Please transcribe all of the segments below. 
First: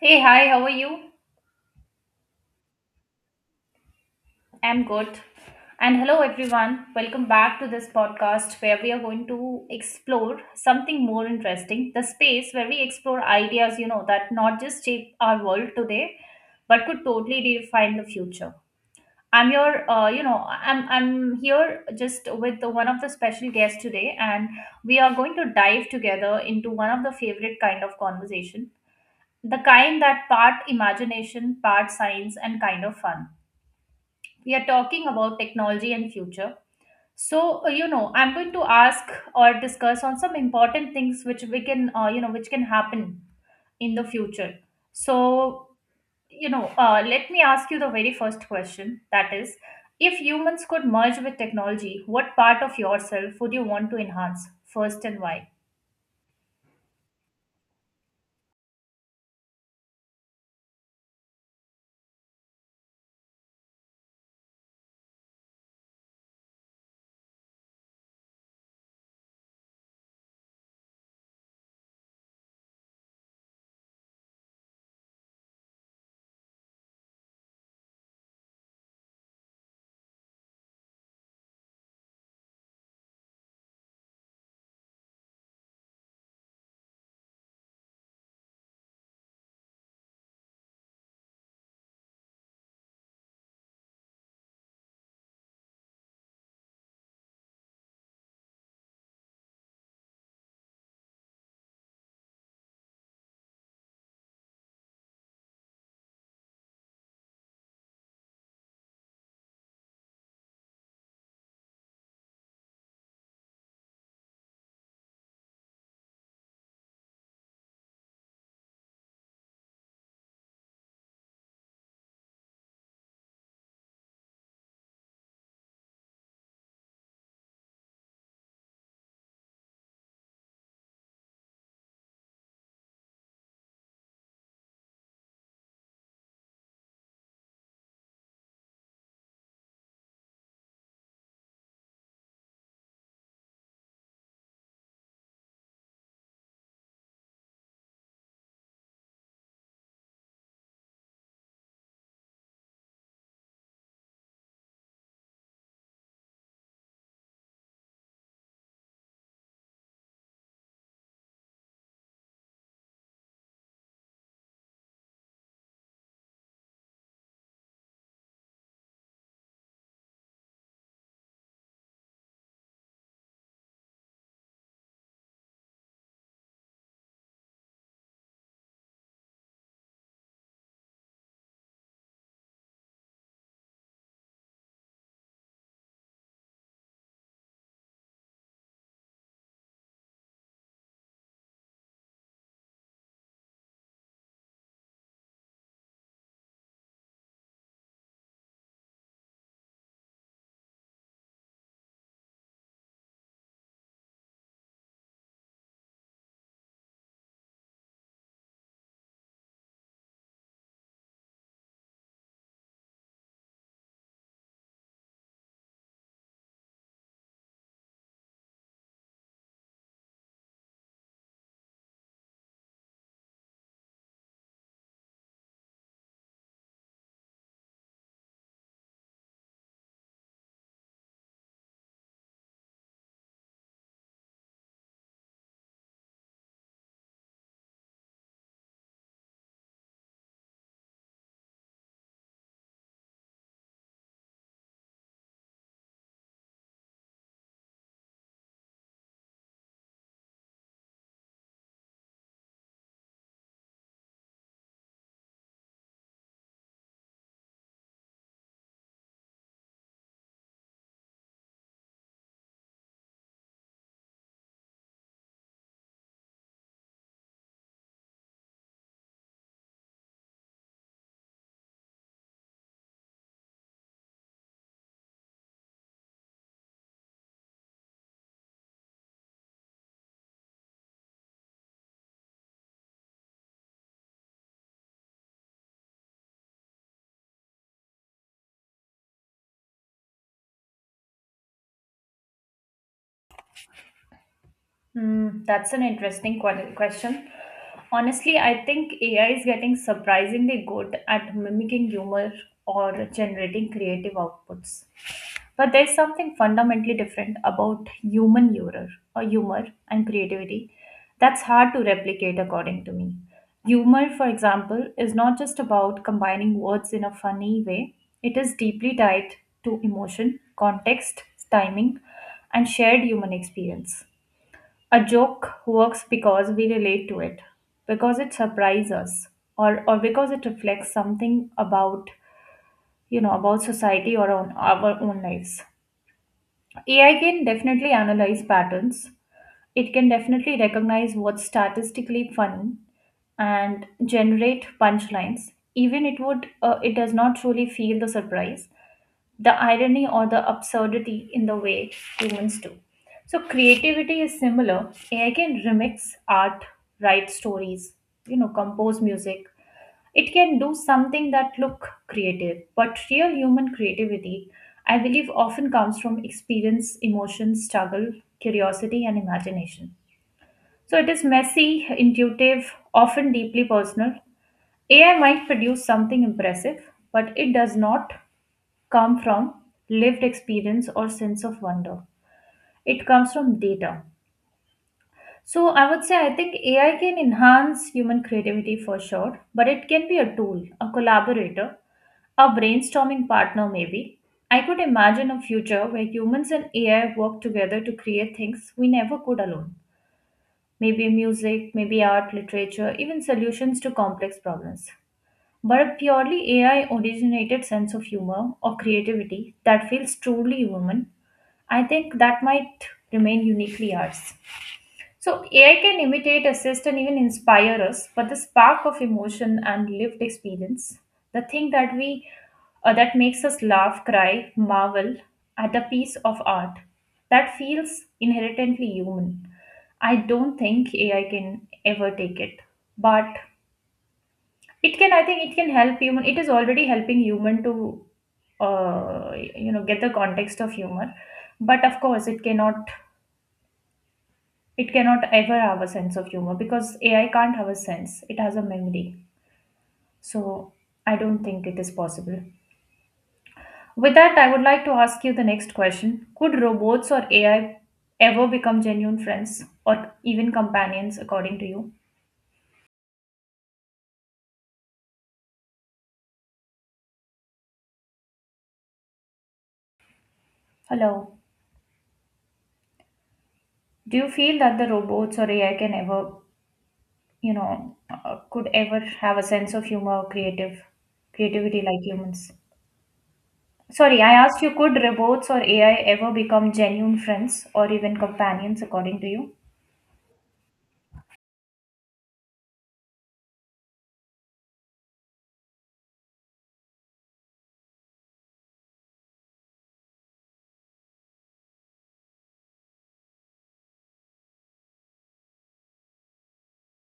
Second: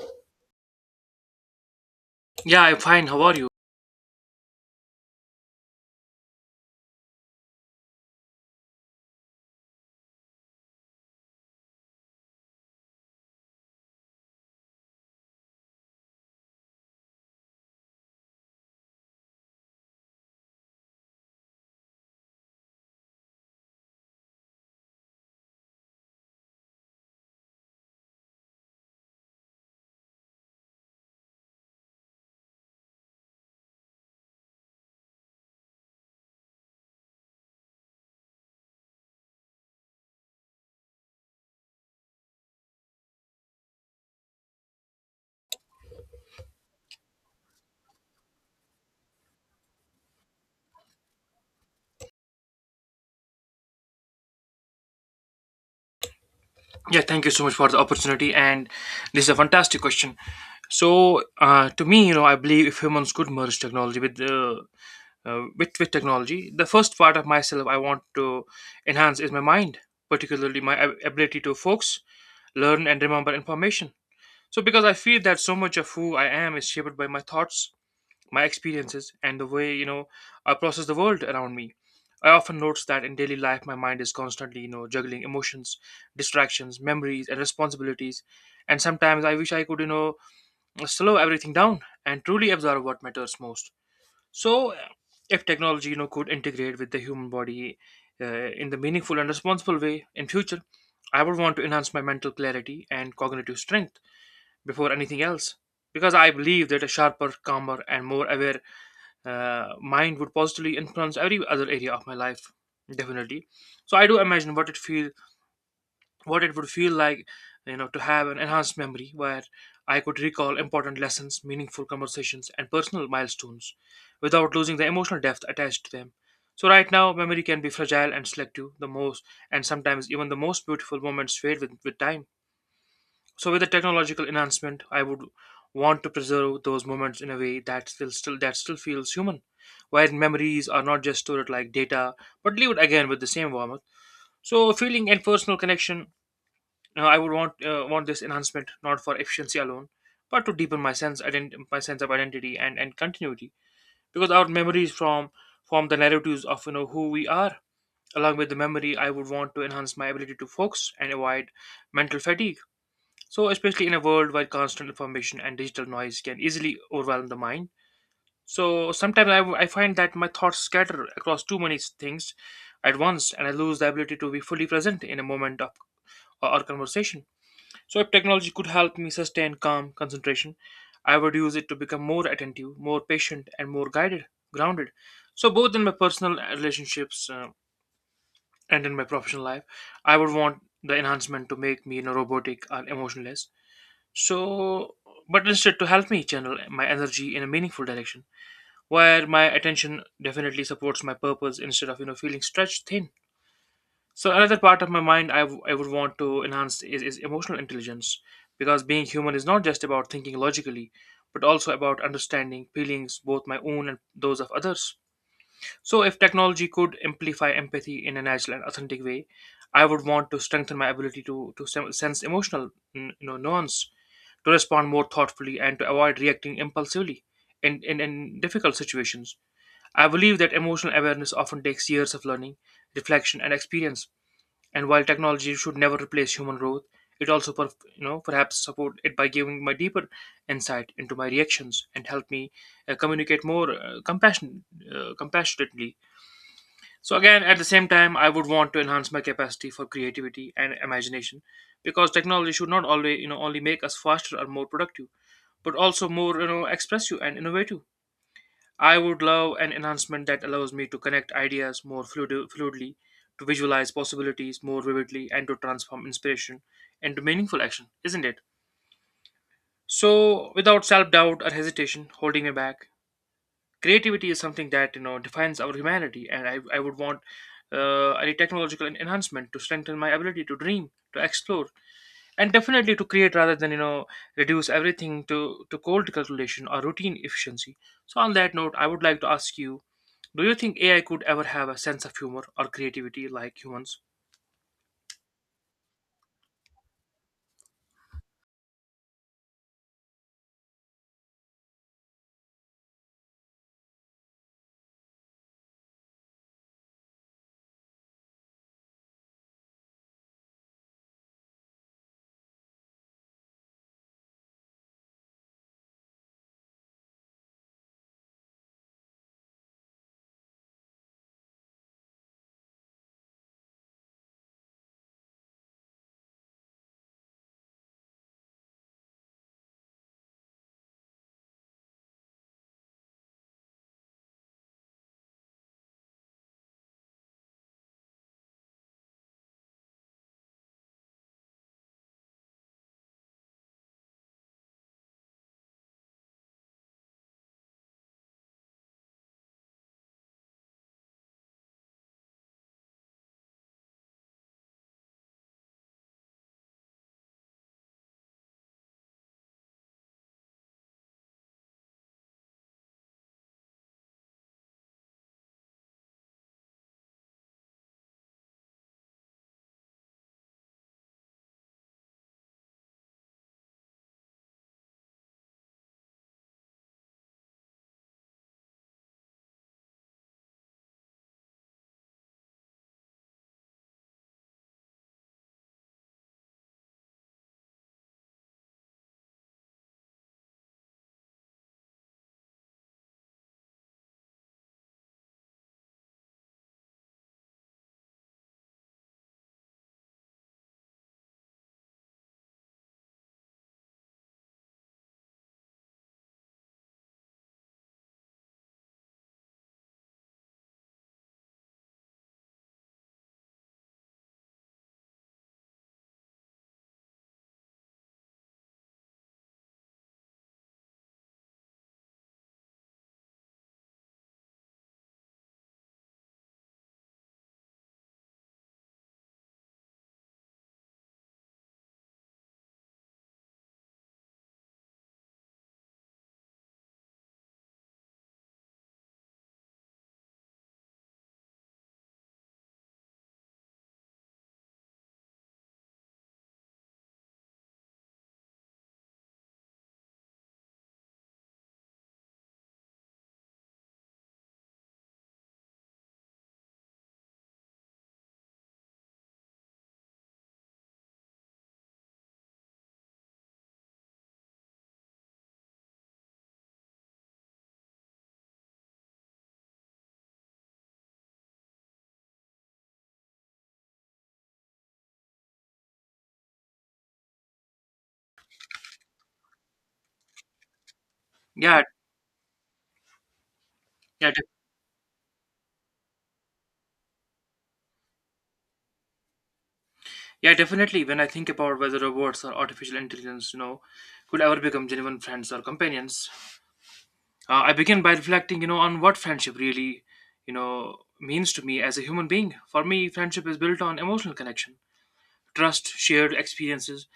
Hey, hi, how are you? Yeah, I'm fine. How are you? I'm good. And hello, everyone. Welcome back to this podcast where we are going to explore something more interesting, the space where we explore ideas, that not just shape our world today, but could totally redefine the future. I'm your, I'm here just with one of the special guests today, and we are going to dive together into one of the favorite kind of conversation, the kind that part imagination, part science, and kind of fun. We are talking about technology and future. So I'm going to ask or discuss on some important things which we can which can happen in the future. So let me ask you the very first question, that is, if humans could merge with technology, what part of yourself would you want to enhance first, and why? Yeah, thank you so much for the opportunity. And this is a fantastic question. So, to me, you know, I believe if humans could merge technology with technology, the first part of myself I want to enhance is my mind, particularly my ability to focus, learn, and remember information. So, because I feel that so much of who I am is shaped by my thoughts, my experiences, and the way you know I process the world around me. I often notice that in daily life, my mind is constantly you know juggling emotions, distractions, memories, and responsibilities. And sometimes I wish I could you know slow everything down and truly observe what matters most. So, if technology you know could integrate with the human body in the meaningful and responsible way in future, I would want to enhance my mental clarity and cognitive strength before anything else because I believe that a sharper, calmer, and more aware mind would positively influence every other area of my life definitely. So I do imagine what it would feel like, you know, to have an enhanced memory where I could recall important lessons, meaningful conversations, and personal milestones without losing the emotional depth attached to them. So right now memory can be fragile and selective the most, and sometimes even the most beautiful moments fade with time. So with the technological enhancement, I would want to preserve those moments in a way that still feels human, where memories are not just stored like data, but lived again with the same warmth. So feeling and personal connection, I would want this enhancement not for efficiency alone, but to deepen my sense of identity and continuity, because our memories from form the narratives of you know who we are. Along with the memory, I would want to enhance my ability to focus and avoid mental fatigue, so especially in a world where constant information and digital noise can easily overwhelm the mind. So, sometimes I find that my thoughts scatter across too many things at once and I lose the ability to be fully present in a moment of or conversation. So, if technology could help me sustain calm concentration, I would use it to become more attentive, more patient, and grounded. So, both in my personal relationships and in my professional life, I would want the enhancement to make me you know, robotic or emotionless, so but instead to help me channel my energy in a meaningful direction, where my attention definitely supports my purpose instead of you know feeling stretched thin. So another part of my mind I would want to enhance is emotional intelligence, because being human is not just about thinking logically, but also about understanding feelings, both my own and those of others. So, if technology could amplify empathy in a natural and authentic way, I would want to strengthen my ability to sense emotional you know, nuance, to respond more thoughtfully, and to avoid reacting impulsively in difficult situations. I believe that emotional awareness often takes years of learning, reflection, and experience. And while technology should never replace human growth, it also, per, you know, perhaps support it by giving my deeper insight into my reactions and help me communicate more compassionately. So again, at the same time, I would want to enhance my capacity for creativity and imagination, because technology should not always, you know, only make us faster or more productive, but also more you know expressive and innovative. I would love an enhancement that allows me to connect ideas fluidly, to visualize possibilities more vividly, and to transform inspiration into meaningful action, isn't it? So, without self doubt or hesitation holding me back, creativity is something that you know defines our humanity, and I would want a technological enhancement to strengthen my ability to dream, to explore, and definitely to create rather than you know reduce everything to cold calculation or routine efficiency. So on that note I would like to ask you, do you think AI could ever have a sense of humor or creativity like humans? Hmm, that's an interesting question. Honestly, I think AI is getting surprisingly good at mimicking humor or generating creative outputs. But there's something fundamentally different about human humor or humor and creativity that's hard to replicate according to me. Humor, for example, is not just about combining words in a funny way. It is deeply tied to emotion, context, timing, and shared human experience. A joke works because we relate to it, because it surprises us, or because it reflects something about, you know, about society or on our own lives. AI can definitely analyze patterns. It can definitely recognize what's statistically funny and generate punchlines. Even it would, it does not truly feel the surprise, the irony, or the absurdity in the way humans do. So creativity is similar. AI can remix art, write stories, you know, compose music. It can do something that look creative, but real human creativity, I believe, often comes from experience, emotion, struggle, curiosity, and imagination. So it is messy, intuitive, often deeply personal. AI might produce something impressive, but it does not come from lived experience or sense of wonder. It comes from data. So I would say I think AI can enhance human creativity for sure, but it can be a tool, a collaborator, a brainstorming partner maybe. I could imagine a future where humans and AI work together to create things we never could alone. Maybe music, maybe art, literature, even solutions to complex problems. But a purely AI originated sense of humor or creativity that feels truly human, I think that might remain uniquely ours. So, AI can imitate, assist, and even inspire us, but the spark of emotion and lived experience, the thing that we that makes us laugh, cry, marvel at a piece of art, that feels inherently human. I don't think AI can ever take it, but it can, I think, it can help human. It is already helping human to, get the context of humor. But of course, it cannot ever have a sense of humor because AI can't have a sense. It has a memory. So I don't think it is possible. With that, I would like to ask you the next question: Could robots or AI ever become genuine friends or even companions, according to you? Hello. Do you feel that the robots or AI can ever could ever have a sense of humor or creative yeah creativity like humans? Sorry, yeah I def- asked you, could robots or AI ever become genuine friends or even companions, according to you? yeah definitely, when I think about whether robots or artificial intelligence, you know, could ever become genuine friends or companions. I begin by reflecting, you know, on what friendship really, you know, means to me as a human being. For me, friendship is built on emotional connection, trust, shared experiences,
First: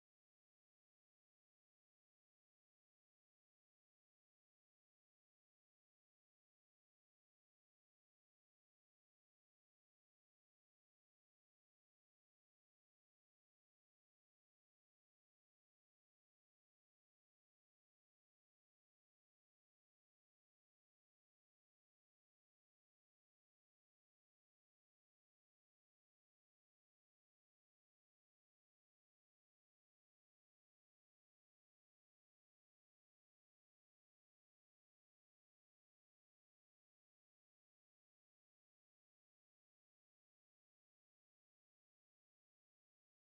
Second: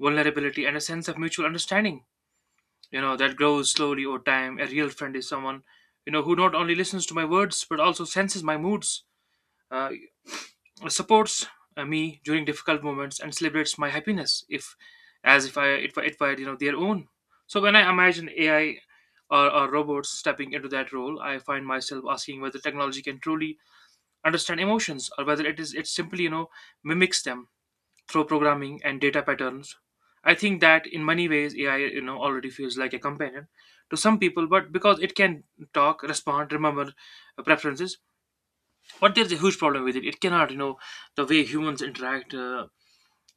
vulnerability, and a sense of mutual understanding. You know, that grows slowly over time. A real friend is someone, you know, who not only listens to my words but also senses my moods. Uh, Supports me during difficult moments and celebrates my happiness if as if it were, you know, their own. So when I imagine AI or robots stepping into that role, I find myself asking whether technology can truly understand emotions or whether it simply, you know, mimics them through programming and data patterns. I think that in many ways AI you know already feels like a companion to some people, but because it can talk, respond, remember preferences, but there's a huge problem with it: it cannot, you know, the way humans interact,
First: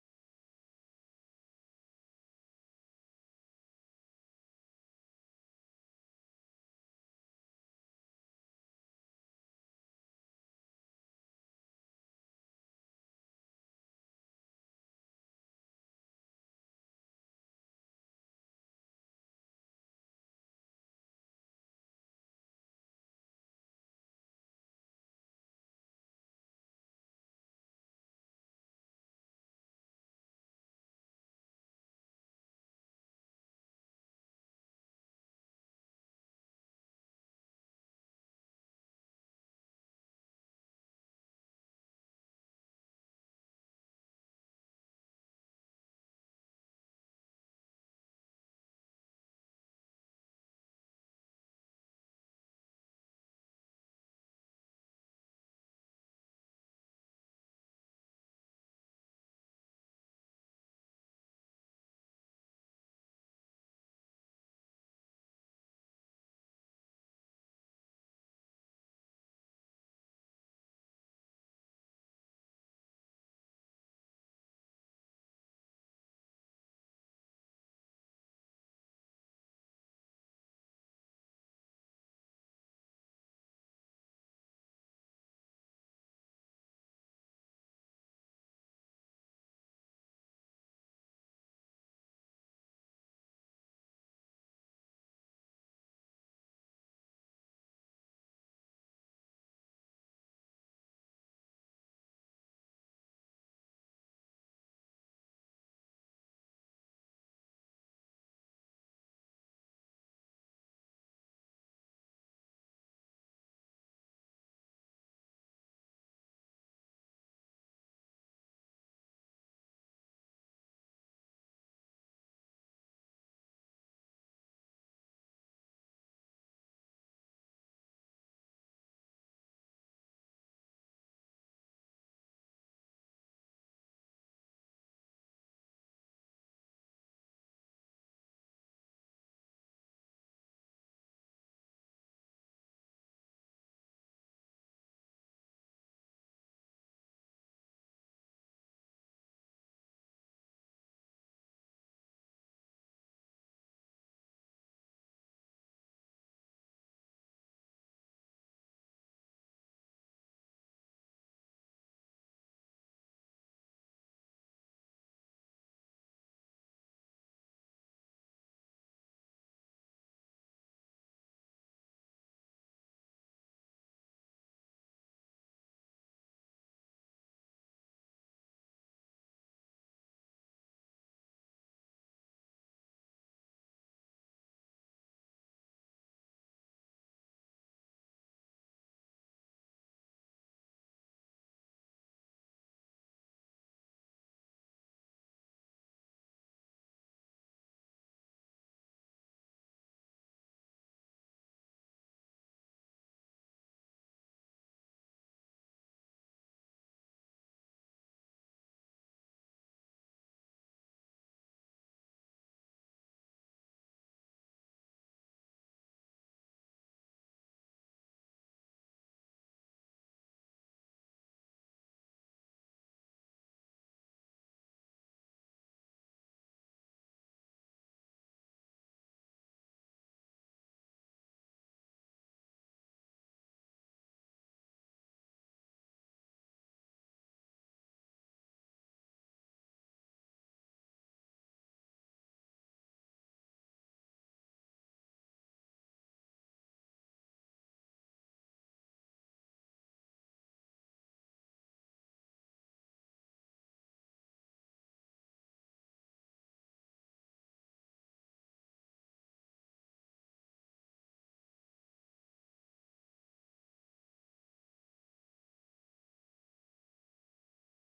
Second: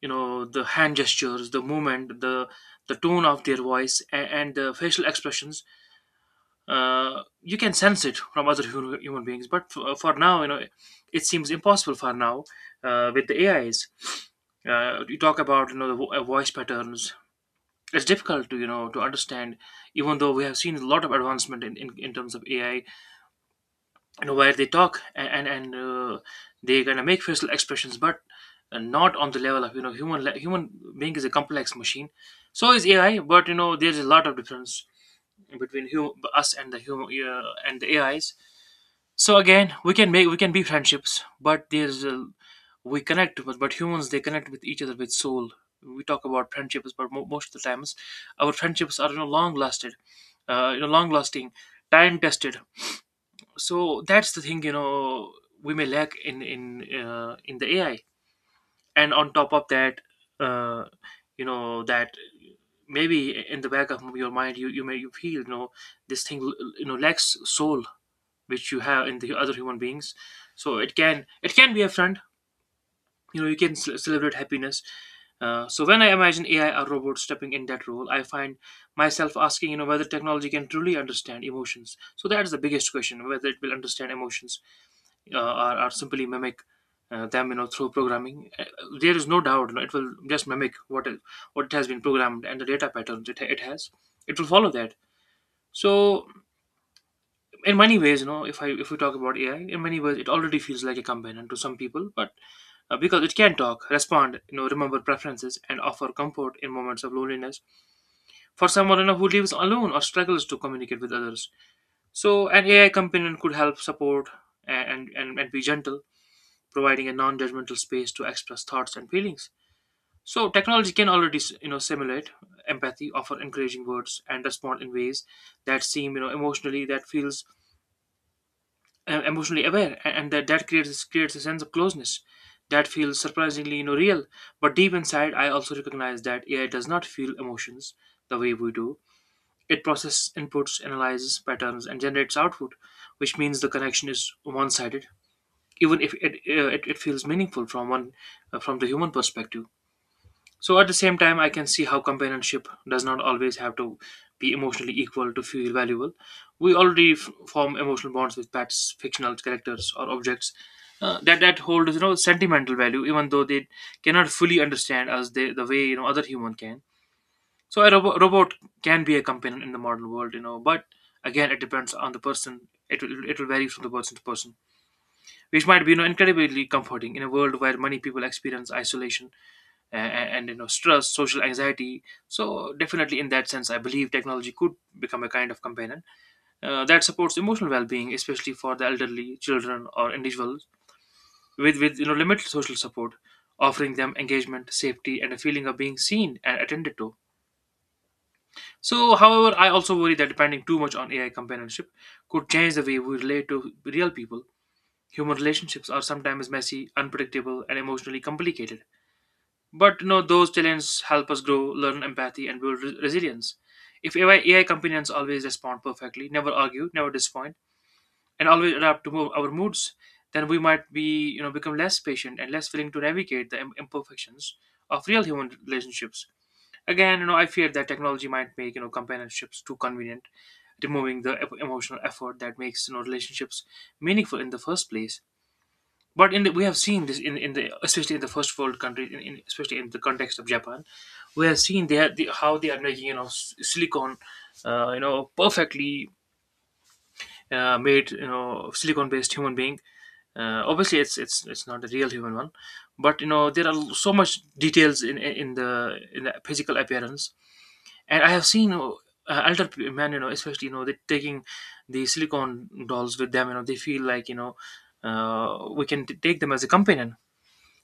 you know, the hand gestures, the movement, the tone of their voice, and the facial expressions, you can sense it from other human beings, but for now, you know, it seems impossible for now with the AIs. You talk about, you know, the voice patterns, it's difficult to you know to understand, even though we have seen a lot of advancement in terms of AI, you know, where they talk and they kind of make facial expressions, but not on the level of, you know, human being is a complex machine, so is AI, but you know there's a lot of difference between us and the human and the AIs. So again, we can be friendships, but there's a, we connect, but humans they connect with each other with soul. We talk about friendships, but most of the times our friendships are you know long lasted, you know, long lasting, time tested. So that's the thing, you know, we may lack in in the AI. And on top of that, uh, you know, that maybe in the back of your mind you you may you feel, you know, this thing, you know, lacks soul, which you have in the other human beings. So it can be a friend, you know, you can celebrate happiness. So when I imagine AI or robot stepping in that role, I find myself asking, you know, whether technology can truly understand emotions. So that is the biggest question: whether it will understand emotions, uh, or simply mimic them, you know, through programming. There is no doubt, you know, it will just mimic what is, what it has been programmed, and the data patterns it has, it will follow that. So in many ways, you know, if we talk about AI, in many ways it already feels like a companion to some people, but because it can talk, respond, you know, remember preferences, and offer comfort in moments of loneliness for someone, you know, who lives alone or struggles to communicate with others. So an AI companion could help support and and be gentle, providing a non-judgmental space to express thoughts and feelings. So technology can already, you know, simulate empathy, offer encouraging words, and respond in ways that seem, you know, emotionally, that feels emotionally aware, and that creates, creates a sense of closeness that feels surprisingly, you know, real. But deep inside, I also recognize that AI does not feel emotions the way we do. It processes inputs, analyzes patterns, and generates output, which means the connection is one-sided even if it feels meaningful from one from the human perspective. So at the same time, I can see how companionship does not always have to be emotionally equal to feel valuable. We already form emotional bonds with pets, fictional characters, or objects that hold, you know, sentimental value, even though they cannot fully understand us the way, you know, other human can. So a robot can be a companion in the modern world, you know, but again, it depends on the person. It will vary from the person to person, which might be, you know, incredibly comforting in a world where many people experience isolation and, you know, stress, social anxiety. So definitely in that sense, I believe technology could become a kind of companion that supports emotional well-being, especially for the elderly, children, or individuals with you know, limited social support, offering them engagement, safety, and a feeling of being seen and attended to. So however, I also worry that depending too much on AI companionship could change the way we relate to real people. Human relationships are sometimes messy, unpredictable, and emotionally complicated. But you know, those challenges help us grow, learn empathy, and build resilience. If AI companions always respond perfectly, never argue, never disappoint, and always adapt to our moods, then we might be, you know, become less patient and less willing to navigate the imperfections of real human relationships. Again, you know, I fear that technology might make, you know, companionships too convenient, removing the emotional effort that makes, you know, relationships meaningful in the first place. But we have seen this in the, especially in the first world countries, especially in the context of Japan, we have seen how they are making, you know, silicon, you know, perfectly made, you know, silicon based human being. Obviously, it's not a real human one, but you know, there are so much details in the physical appearance. And I have seen, you know, alter man, you know, especially you know, they taking the silicon dolls with them. You know, they feel like, you know, we can take them as a companion.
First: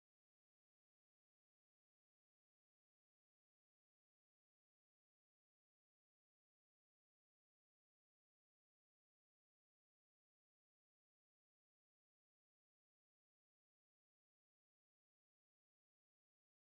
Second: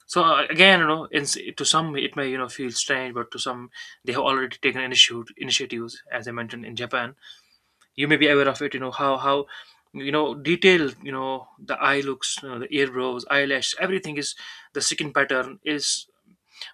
So again, you know, in, to some it may, you know, feel strange, but to some they have already taken initiatives, as I mentioned in Japan. You may be aware of it. You know how you know detailed, you know, the eye looks, you know, the eyebrows, eyelash, everything is, the skin pattern is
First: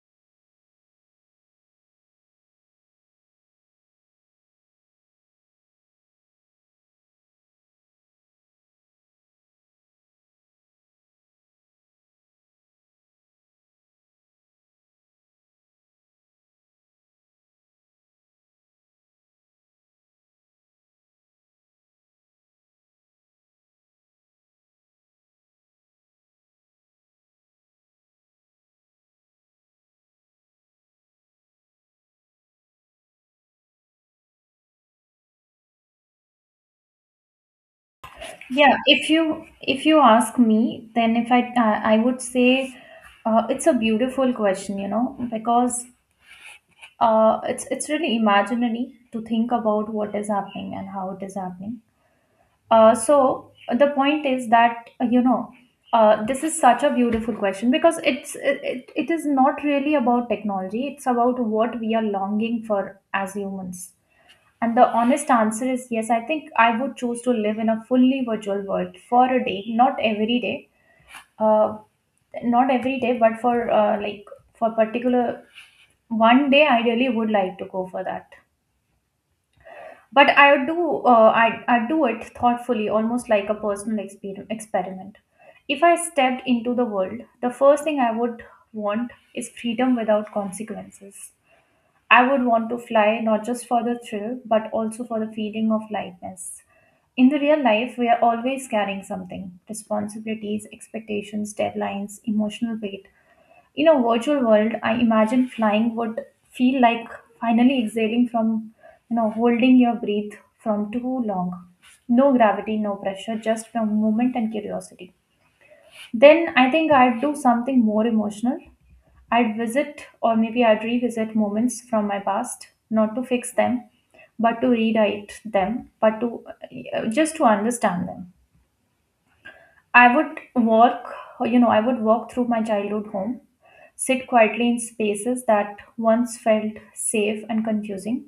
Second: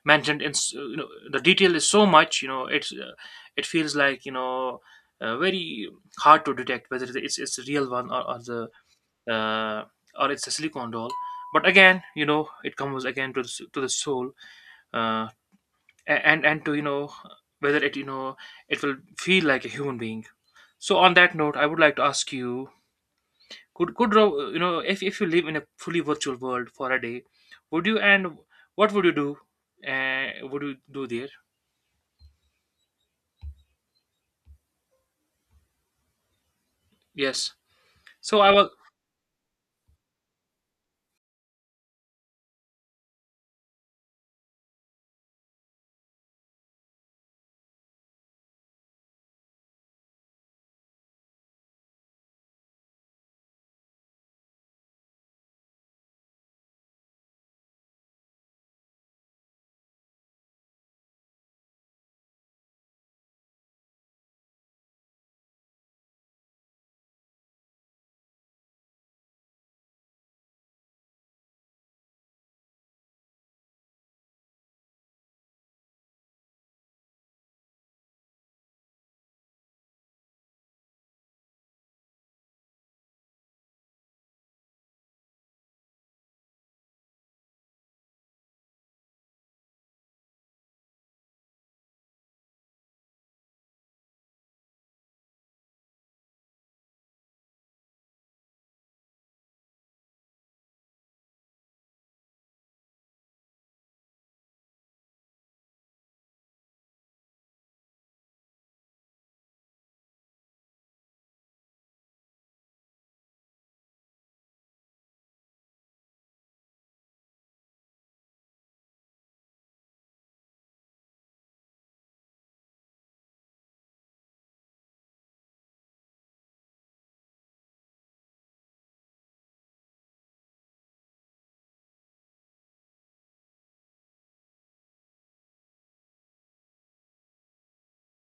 mentioned. You know, the detail is so much. You know it's it feels like, you know, very hard to detect whether it's the real one, or the uh, or it's a silicone doll. But again, you know, it comes again to to the soul uh, and to, you know, whether it, you know, it will feel like a human being. So on that note, I would like to ask you, you know, if you live in a fully virtual world for a day, would you, and what would you do, would you do there? Yes, so I will. Yeah, if you, if you ask me, then if I, I would say it's a beautiful question, you know, because it's really imaginary to think about what is happening and how it is happening. So the point is that this is such a beautiful question because it it is not really about technology, it's about what we are longing for as humans, and the honest answer is yes, I think I would choose to live in a fully virtual world for a day. Not every day, uh, not every day, but for like for particular one day I really would like to go for that. But I do, I do it thoughtfully, almost like a personal experiment. If I stepped into the world, the first thing I would want is freedom without consequences. I would want to fly, not just for the thrill but also for the feeling of lightness. In the real life, we are always carrying something: responsibilities, expectations, deadlines, emotional weight. In a virtual world, I imagine flying would feel like finally exhaling from, you know, holding your breath from too long. No gravity, no pressure, just from movement and curiosity. Then I think I'd do something more emotional. I'd visit, or maybe I'd revisit moments from my past, not to fix them, but to rewrite them, but to just to understand them. I would walk, you know, I would walk through my childhood home, sit quietly in spaces that once felt safe and confusing,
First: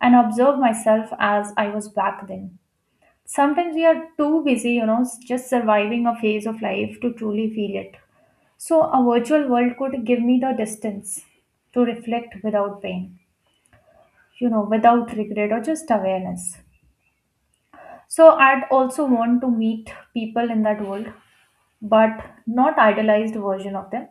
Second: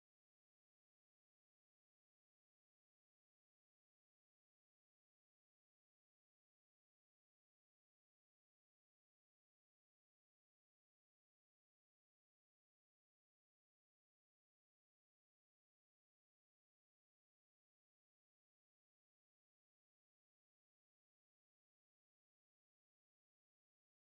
and observe myself as I was back then. Sometimes we are too busy, you know, just surviving a phase of life to truly feel it. So, a virtual world could give me the distance to reflect without pain, you know, without regret, or just awareness. So, I'd also want to meet people in that world, but not idealized version of them.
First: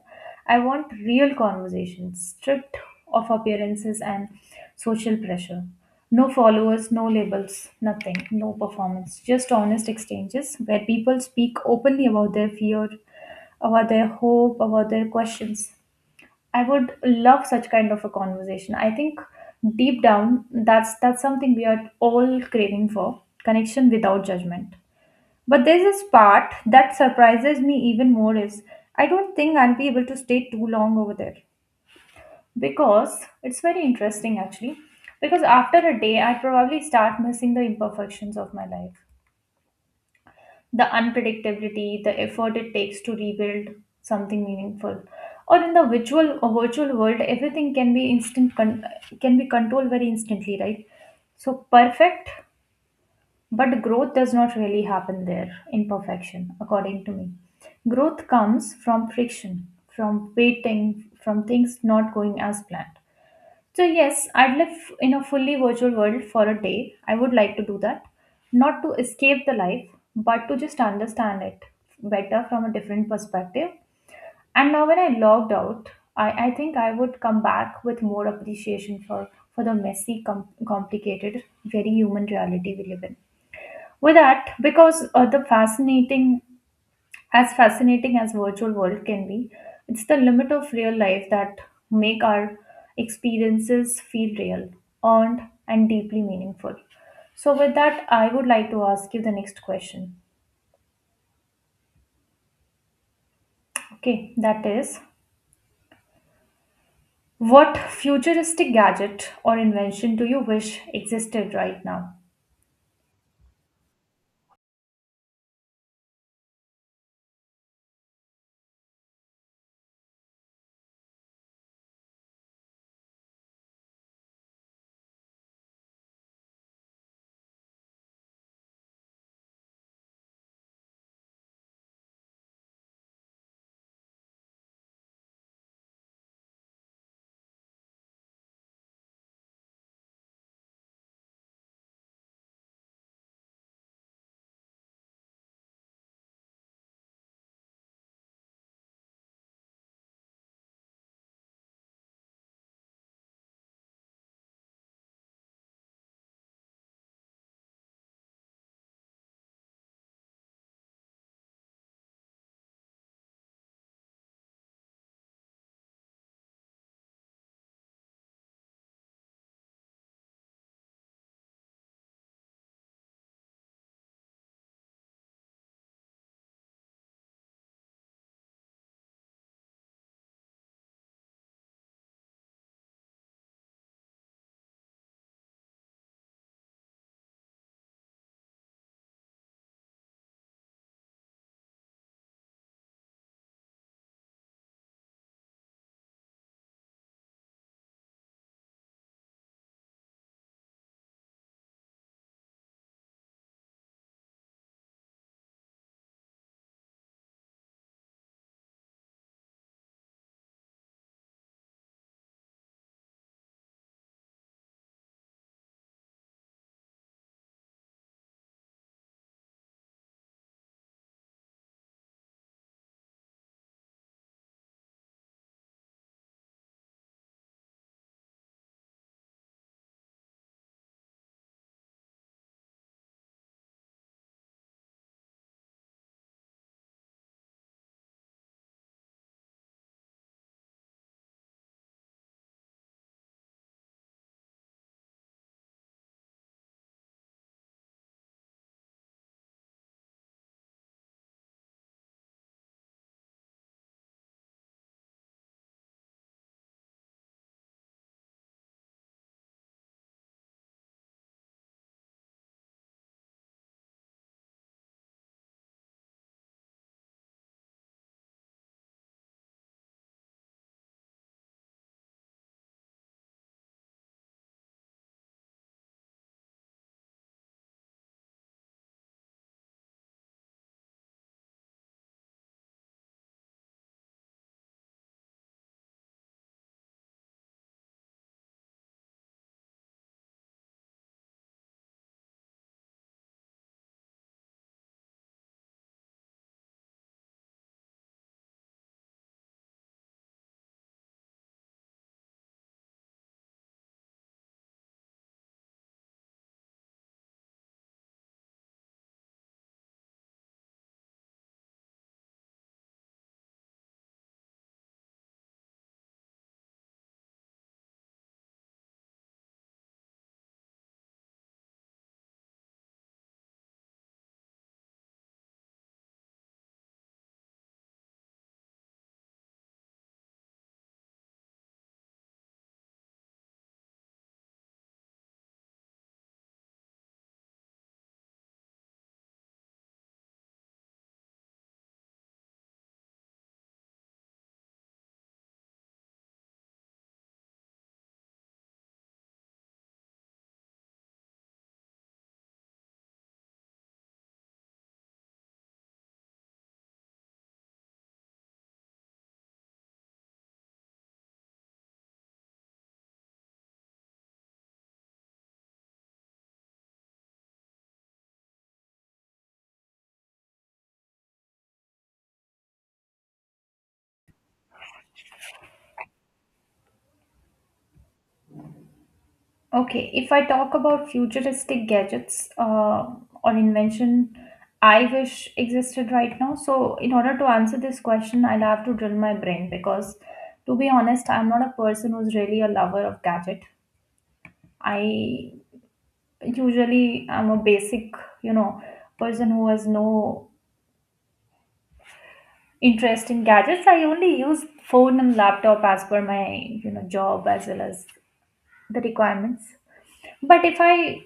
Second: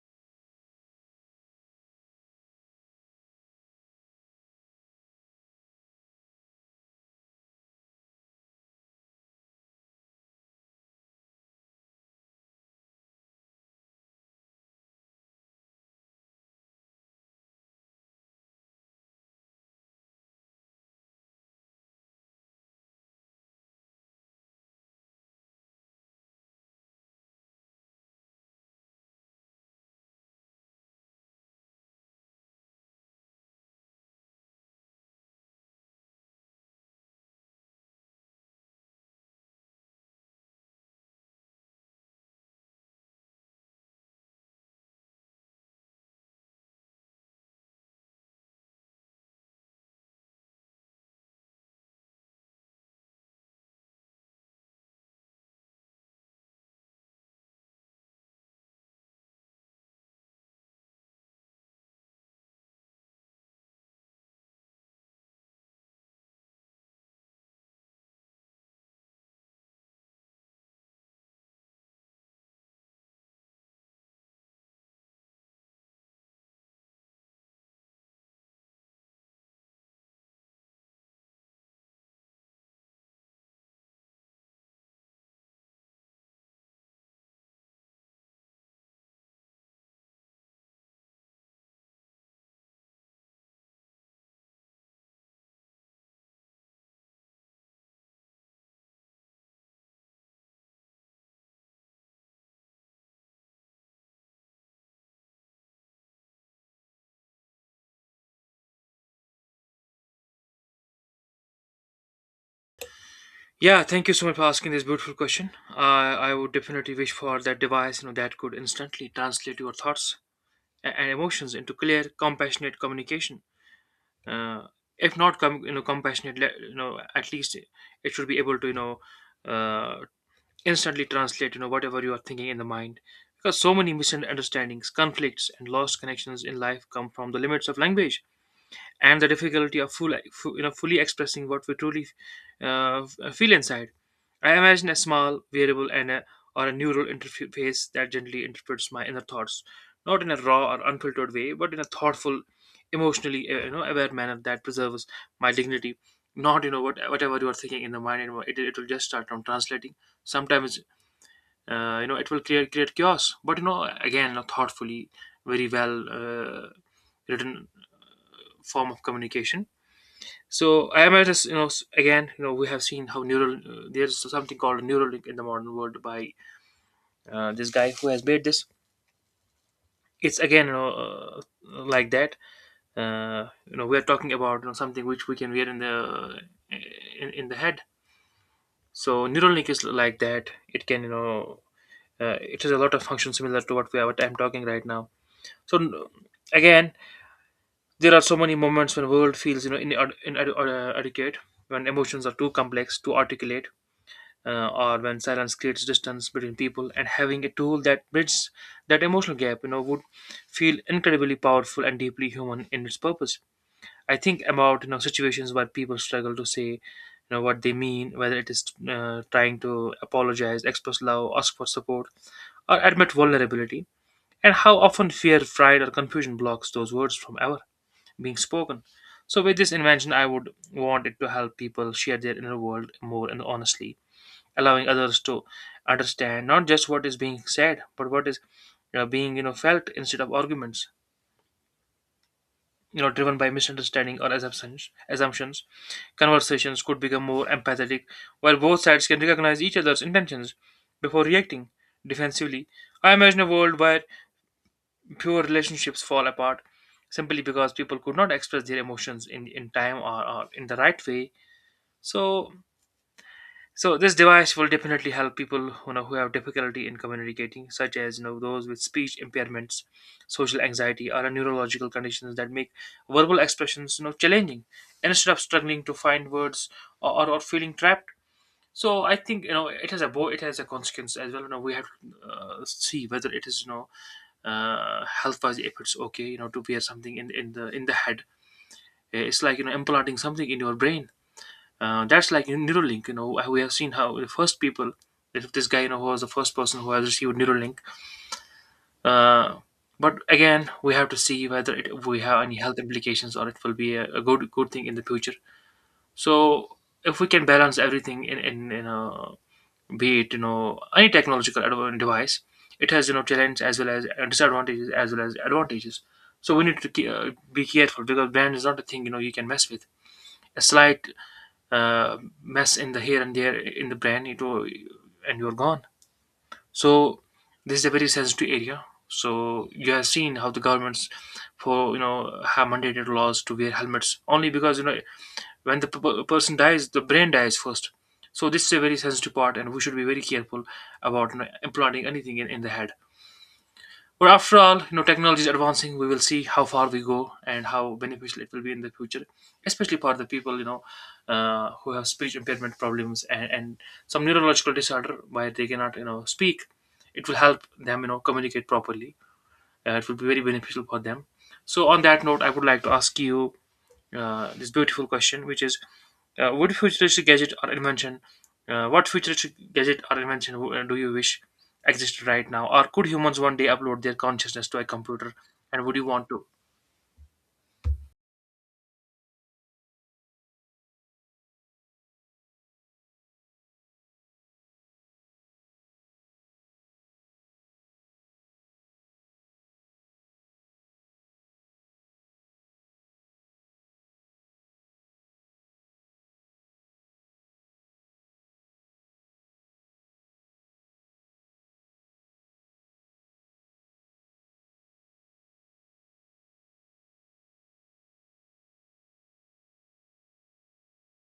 I want real conversations, stripped of appearances and social pressure. No followers, no labels, nothing, no performance, just honest exchanges where people speak openly about their fear, about their hope, about their questions. I would love such kind of a conversation. I think deep down that's something we are all craving for, connection without judgment. But there's this part that surprises me even more is I don't think I'll be able to stay too long over there because it's very interesting actually. Because after a day, I'd probably start missing the imperfections of my life, the unpredictability, the effort it takes to rebuild something meaningful. Or in the virtual or virtual world, everything can be instant, can be controlled very instantly, right? So perfect. But growth does not really happen there, in perfection, according to me. Growth comes from friction, from waiting, from things not going as planned. So, yes, I'd live in a fully virtual world for a day. I would like to do that. Not to escape the life, but to just understand it better from a different perspective. And now, when I logged out, I think I would come back with more appreciation for the messy, complicated, very human reality we live in. With that, because the fascinating as virtual world can be, it's the limit of real life that make our experiences feel real, earned, and deeply meaningful. So, with that, I would like to ask you the next question. Okay, that is, what futuristic gadget or invention do you wish existed right now? Yeah, thank you so much for asking this beautiful question. I i would definitely wish for that device, you know, that could instantly translate your thoughts and emotions into clear, compassionate communication. uh, if not you know, compassionate, you know, at least it should be able to, you know, uh, instantly translate, you know, whatever you are thinking in the mind, because so many misunderstandings, conflicts, and lost connections in life come from the limits of language and the difficulty of you know, fully expressing what we truly feel inside. I imagine a small variable and a, or a neural interface that gently interprets my inner thoughts, not in a raw or unfiltered way, but in a thoughtful, emotionally you know, aware manner that preserves my dignity. Not, you know, what whatever you are thinking in the mind, you know, it will just start on translating. Sometimes you know, it will create chaos, but you know, again, you know, thoughtfully, very well written form of communication. So I might just, you know, again, you know, we have seen how neural there's something called Neuralink in the modern world by this guy who has made this. It's again, you know, like that. You know, we are talking about, you know, something which we can wear in the in the head. So Neuralink is like that. It can, you know, it has a lot of functions similar to what we are, what I'm talking right now. So again, there are so many moments when world feels, you know, inadequate, when emotions are too complex to articulate or when silence creates distance between people, and having a tool that bridges that emotional gap, you know, would feel incredibly powerful and deeply human in its purpose. I think about, you know, situations where people struggle to say, you know, what they mean, whether it is trying to apologize, express love, ask for support, or admit vulnerability, and how often fear, pride, or confusion blocks those words from ever being spoken. So with this invention, I would want it to help people share their inner world more and honestly, allowing others to understand not just what is being said, but what is, you know, being, you know, felt. Instead of arguments, you know, driven by misunderstanding or assumptions, conversations could become more empathetic, while both sides can recognize each other's intentions before reacting defensively. I imagine a world where pure relationships fall apart simply because people could not express their emotions in time, or in the right way. So, so this device will definitely help people, you know, who have difficulty in communicating, such as, you know, those with speech impairments, social anxiety, or neurological conditions that make verbal expressions, you know, challenging. Instead of struggling to find words, or feeling trapped. So I think, you know, it has a it has a consequence as well. You know, we have to see whether it is, you know, health wise, if it's okay, you know, to wear something in the head. It's like, you know, implanting something in your brain, that's like in Neuralink. You know, we have seen how the first people, if this guy, you know, who was the first person who has received Neuralink. Uh, but again, we have to see whether it, we have any health implications, or it will be a good thing in the future. So if we can balance everything in you know, be it, you know, any technological device, it has, you know, challenges as well as disadvantages as well as advantages. So we need to be careful, because brand is not a thing, you know, you can mess with. A slight uh, mess in the here and there in the brain, it will, and you're gone. So this is a very sensitive area. So you have seen how the governments for, you know, have mandated laws to wear helmets, only because, you know, when the person dies, the brain dies first. So this is a very sensitive part, and we should be very careful about, you know, implanting anything in the head. But after all, you know, technology is advancing. We will see how far we go and how beneficial it will be in the future, especially for the people, you know, who have speech impairment problems, and some neurological disorder where they cannot, you know, speak. It will help them, you know, communicate properly. It will be very beneficial for them. So on that note, I would like to ask you this beautiful question, which is, uh, what futuristic gadget or invention, what futuristic gadget or invention do you wish existed right now? Or could humans one day upload their consciousness to a computer, and would you want to? Okay, if I talk about futuristic gadgets or invention I wish existed right now. So, in order to answer this question, I'll have to drill my brain because, to be honest, I'm not a person who's really a lover of gadget. I usually am a basic, you know, person who has no interest in gadgets. I only use phone and laptop as per my, you know, job as well as the requirements. But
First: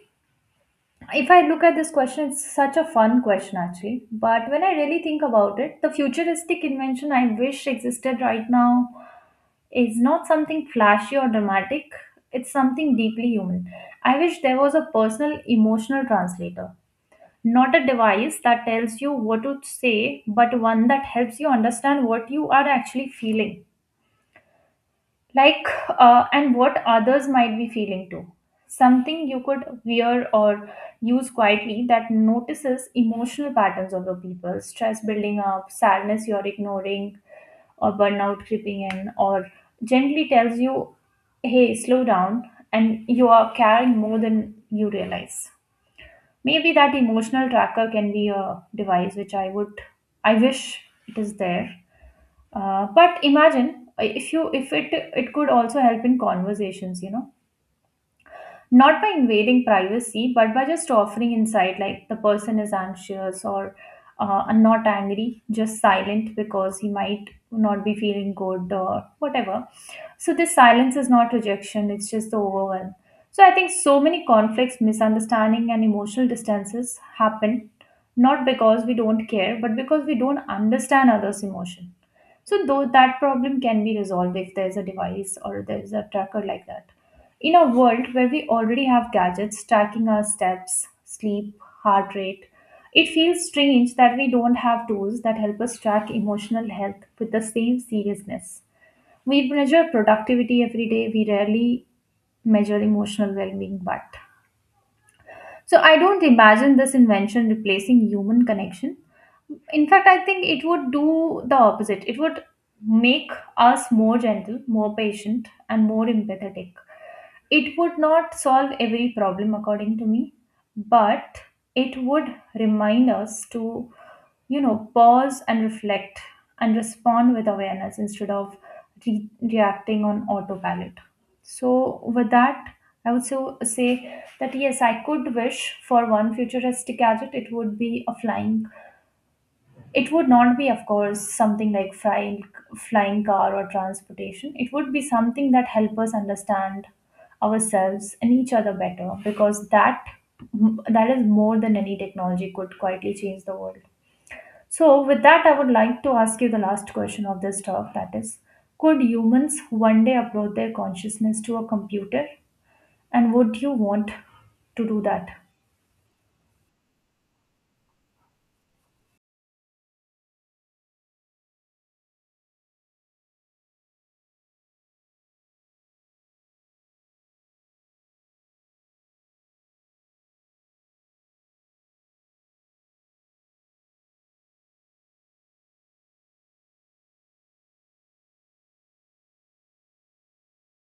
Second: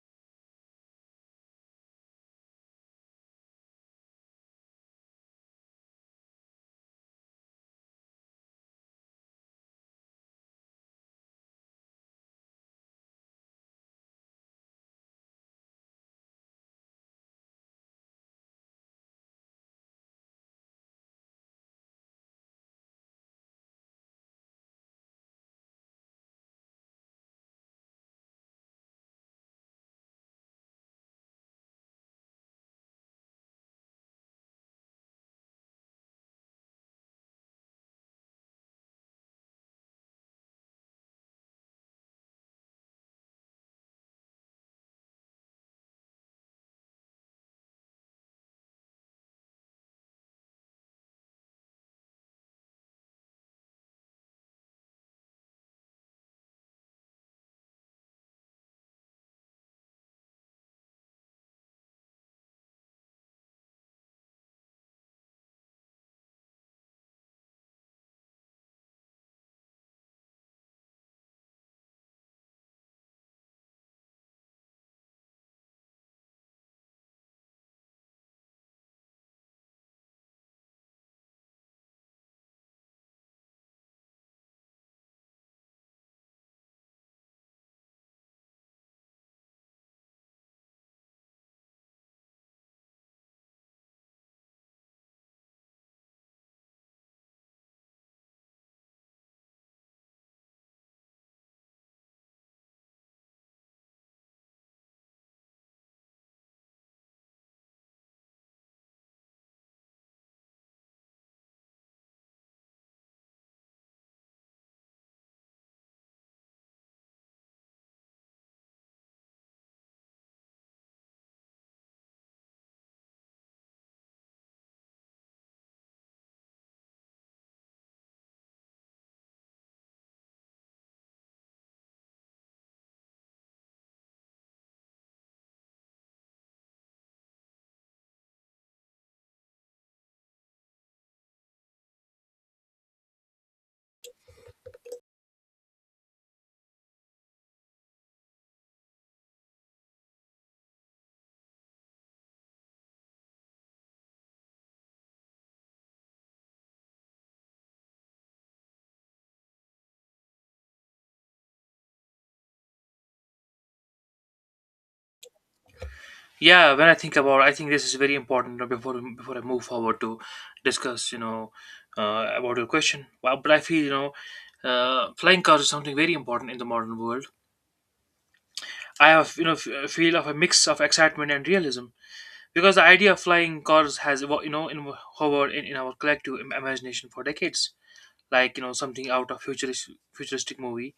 if I look at this question, it's such a fun question actually. But when I really think about it, the futuristic invention I wish existed right now is not something flashy or dramatic, it's something deeply human. I wish there was a personal emotional translator, not a device that tells you what to say, but one that helps you understand what you are actually feeling like, and what others might be feeling too. Something you could wear or use quietly that notices emotional patterns of the people, stress building up, sadness you're ignoring, or burnout creeping in, or gently tells you, hey, slow down, and you are carrying more than you realize. Maybe that emotional tracker can be a device which I would, I wish it is there. But imagine, if you, if it, it could also help in conversations, you know, not by invading privacy, but by just offering insight, like the person is anxious or not angry, just silent because he might not be feeling good or whatever. So this silence is not rejection; it's just the overwhelm. So I think so many conflicts, misunderstanding, and emotional distances happen not because we don't care, but because we don't understand others' emotions. So though that problem can be resolved if there's a device or there's a tracker like that. In a world where we already have gadgets tracking our steps, sleep, heart rate, it feels strange that we don't have tools that help us track emotional health with the same seriousness. We measure productivity every day, we rarely measure emotional well being, but. So I don't imagine this invention replacing human connection. In fact, I think it would do the opposite. It would make us more gentle, more patient, and more empathetic. It would not solve every problem according to me, but it would remind us to, you know, pause and reflect and respond with awareness instead of reacting on autopilot. So with that, I would so say that yes, I could wish for one futuristic gadget, it would be a flying, it would not be, of course, something like flying, flying car or transportation. It would be something that help us understand ourselves and each other better, because that, that is more than any technology could quietly change the world. So, with that, I would like to ask you the last question of this talk, that is, could humans one day upload their consciousness to a computer? And would you want to do that? Yeah, when I think about, I think this is very important before I move forward to discuss, you know, about your question. Well, but I feel, you know, flying cars is something very important in the modern world. I have, you know, a feel of a mix of excitement and realism, because the idea of flying cars has you know, hovered in our collective imagination for decades, like, you know, something out of futuristic movie.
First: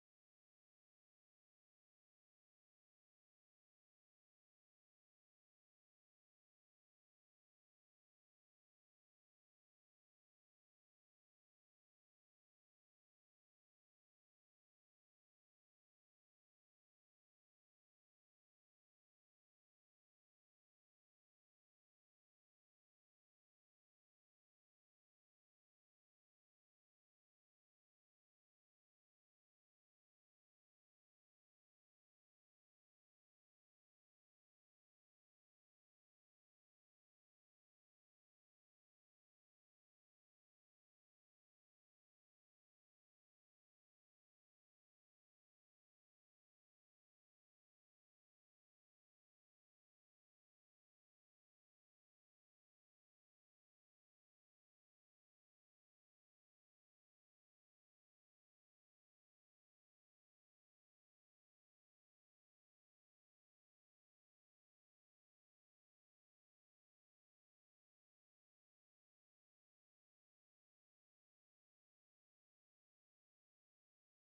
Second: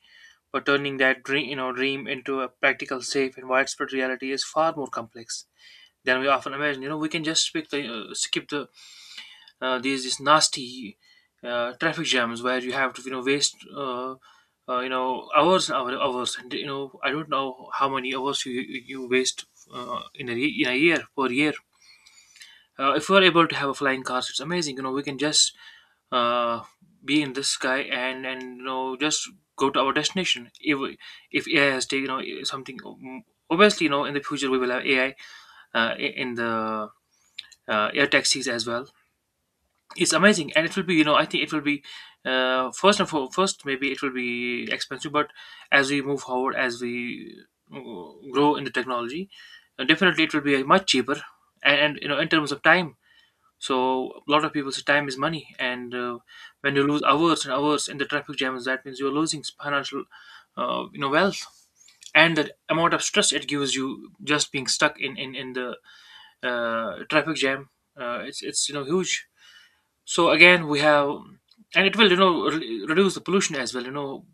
But turning that dream, you know, dream into a practical, safe, and widespread reality is far more complex than we often imagine. You know, we can just skip the, these nasty traffic jams, where you have to, you know, waste you know, hours, and you know, I don't know how many hours you waste in a year per year. If we're able to have a flying cars, it's amazing. You know, we can just uh, be in the sky, and you know, just go to our destination. If AI has taken something, obviously you know in the future we will have AI in the air taxis as well. It's amazing, and it will be you know I think it will be first and for first maybe it will be expensive, but as we move forward, as we uh, grow in the technology, definitely it will be much cheaper. And you know in terms of time, so a lot of people say time is money, and when you lose hours and hours in the traffic jams, that means you're losing financial, wealth, and the amount of stress it gives you just being stuck in the traffic jam. It's you know huge. So again, we have, and it will you know reduce the pollution as well. You know,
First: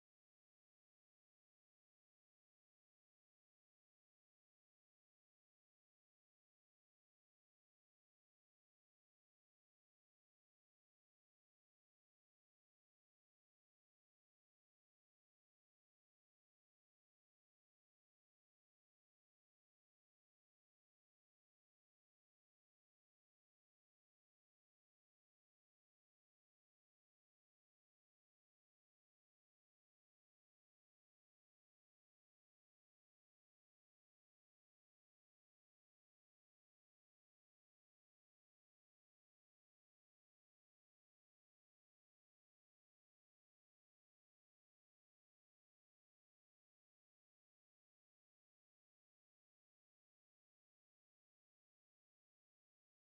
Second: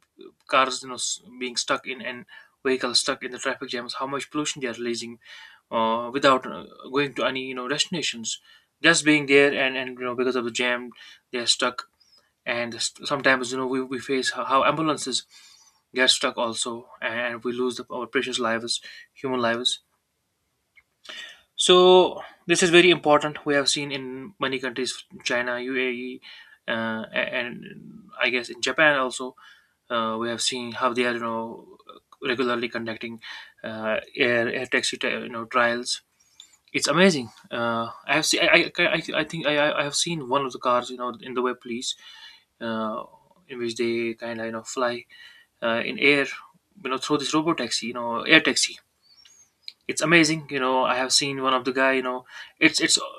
cars being stuck in, and vehicles stuck in the traffic jams, how much pollution they are releasing without going to any you know destinations, just being there, and you know because of the jam they're stuck. And sometimes you know we face how ambulances get stuck also, and we lose our precious lives, human lives. So this is very important. We have seen in many countries, China, UAE, and I guess in Japan also, we have seen how they are you know regularly conducting air taxi you know trials. It's amazing. I have seen. I think I have seen one of the cars. You know, in the web police, uh, in which they kind of you know fly in air. You know, through this robot taxi. You know, air taxi. It's amazing. You know, I have seen one of the guy. You know, it's it's.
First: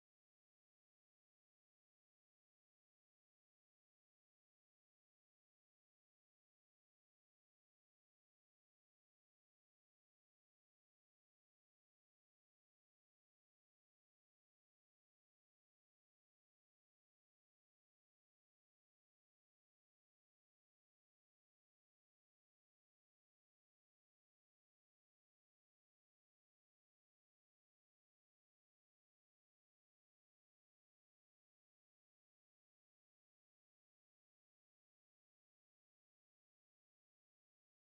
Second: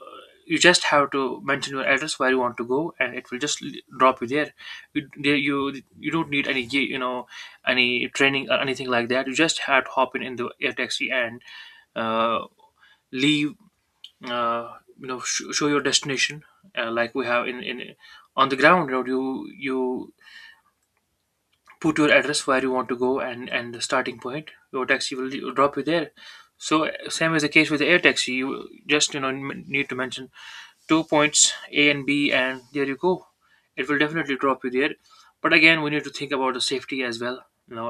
You just have to mention your address where you want to go, and it will just drop you there. You don't need any you know any training or anything like that. You just have to hop in the air taxi and uh, leave, uh, you know, show your destination, like we have in on the ground. You know, you put your address where you want to go, and the starting point, your taxi will drop you there. So same is the case with the air taxi. You just you know need to mention two points, A and B, and there you go. It will definitely drop you there. But again, we need to think about the safety as well. You know,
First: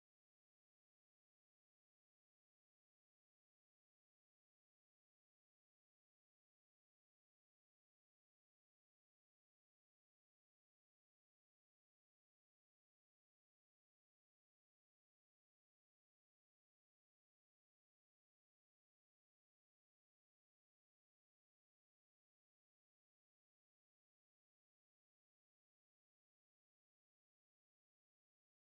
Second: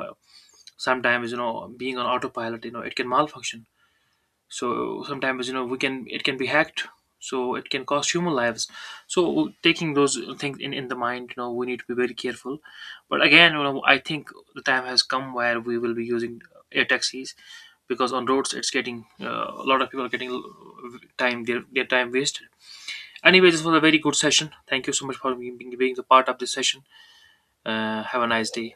sometimes you know being on autopilot, you know it can malfunction. So sometimes you know we can, it can be hacked, so it can cost human lives. So taking those things in the mind, you know we need to be very careful. But again, you know, I think the time has come where we will be using air taxis, because on roads it's getting a lot of people are getting time their time wasted. Anyway, this was a very good session. Thank you so much for being a part of this session. Have a nice day.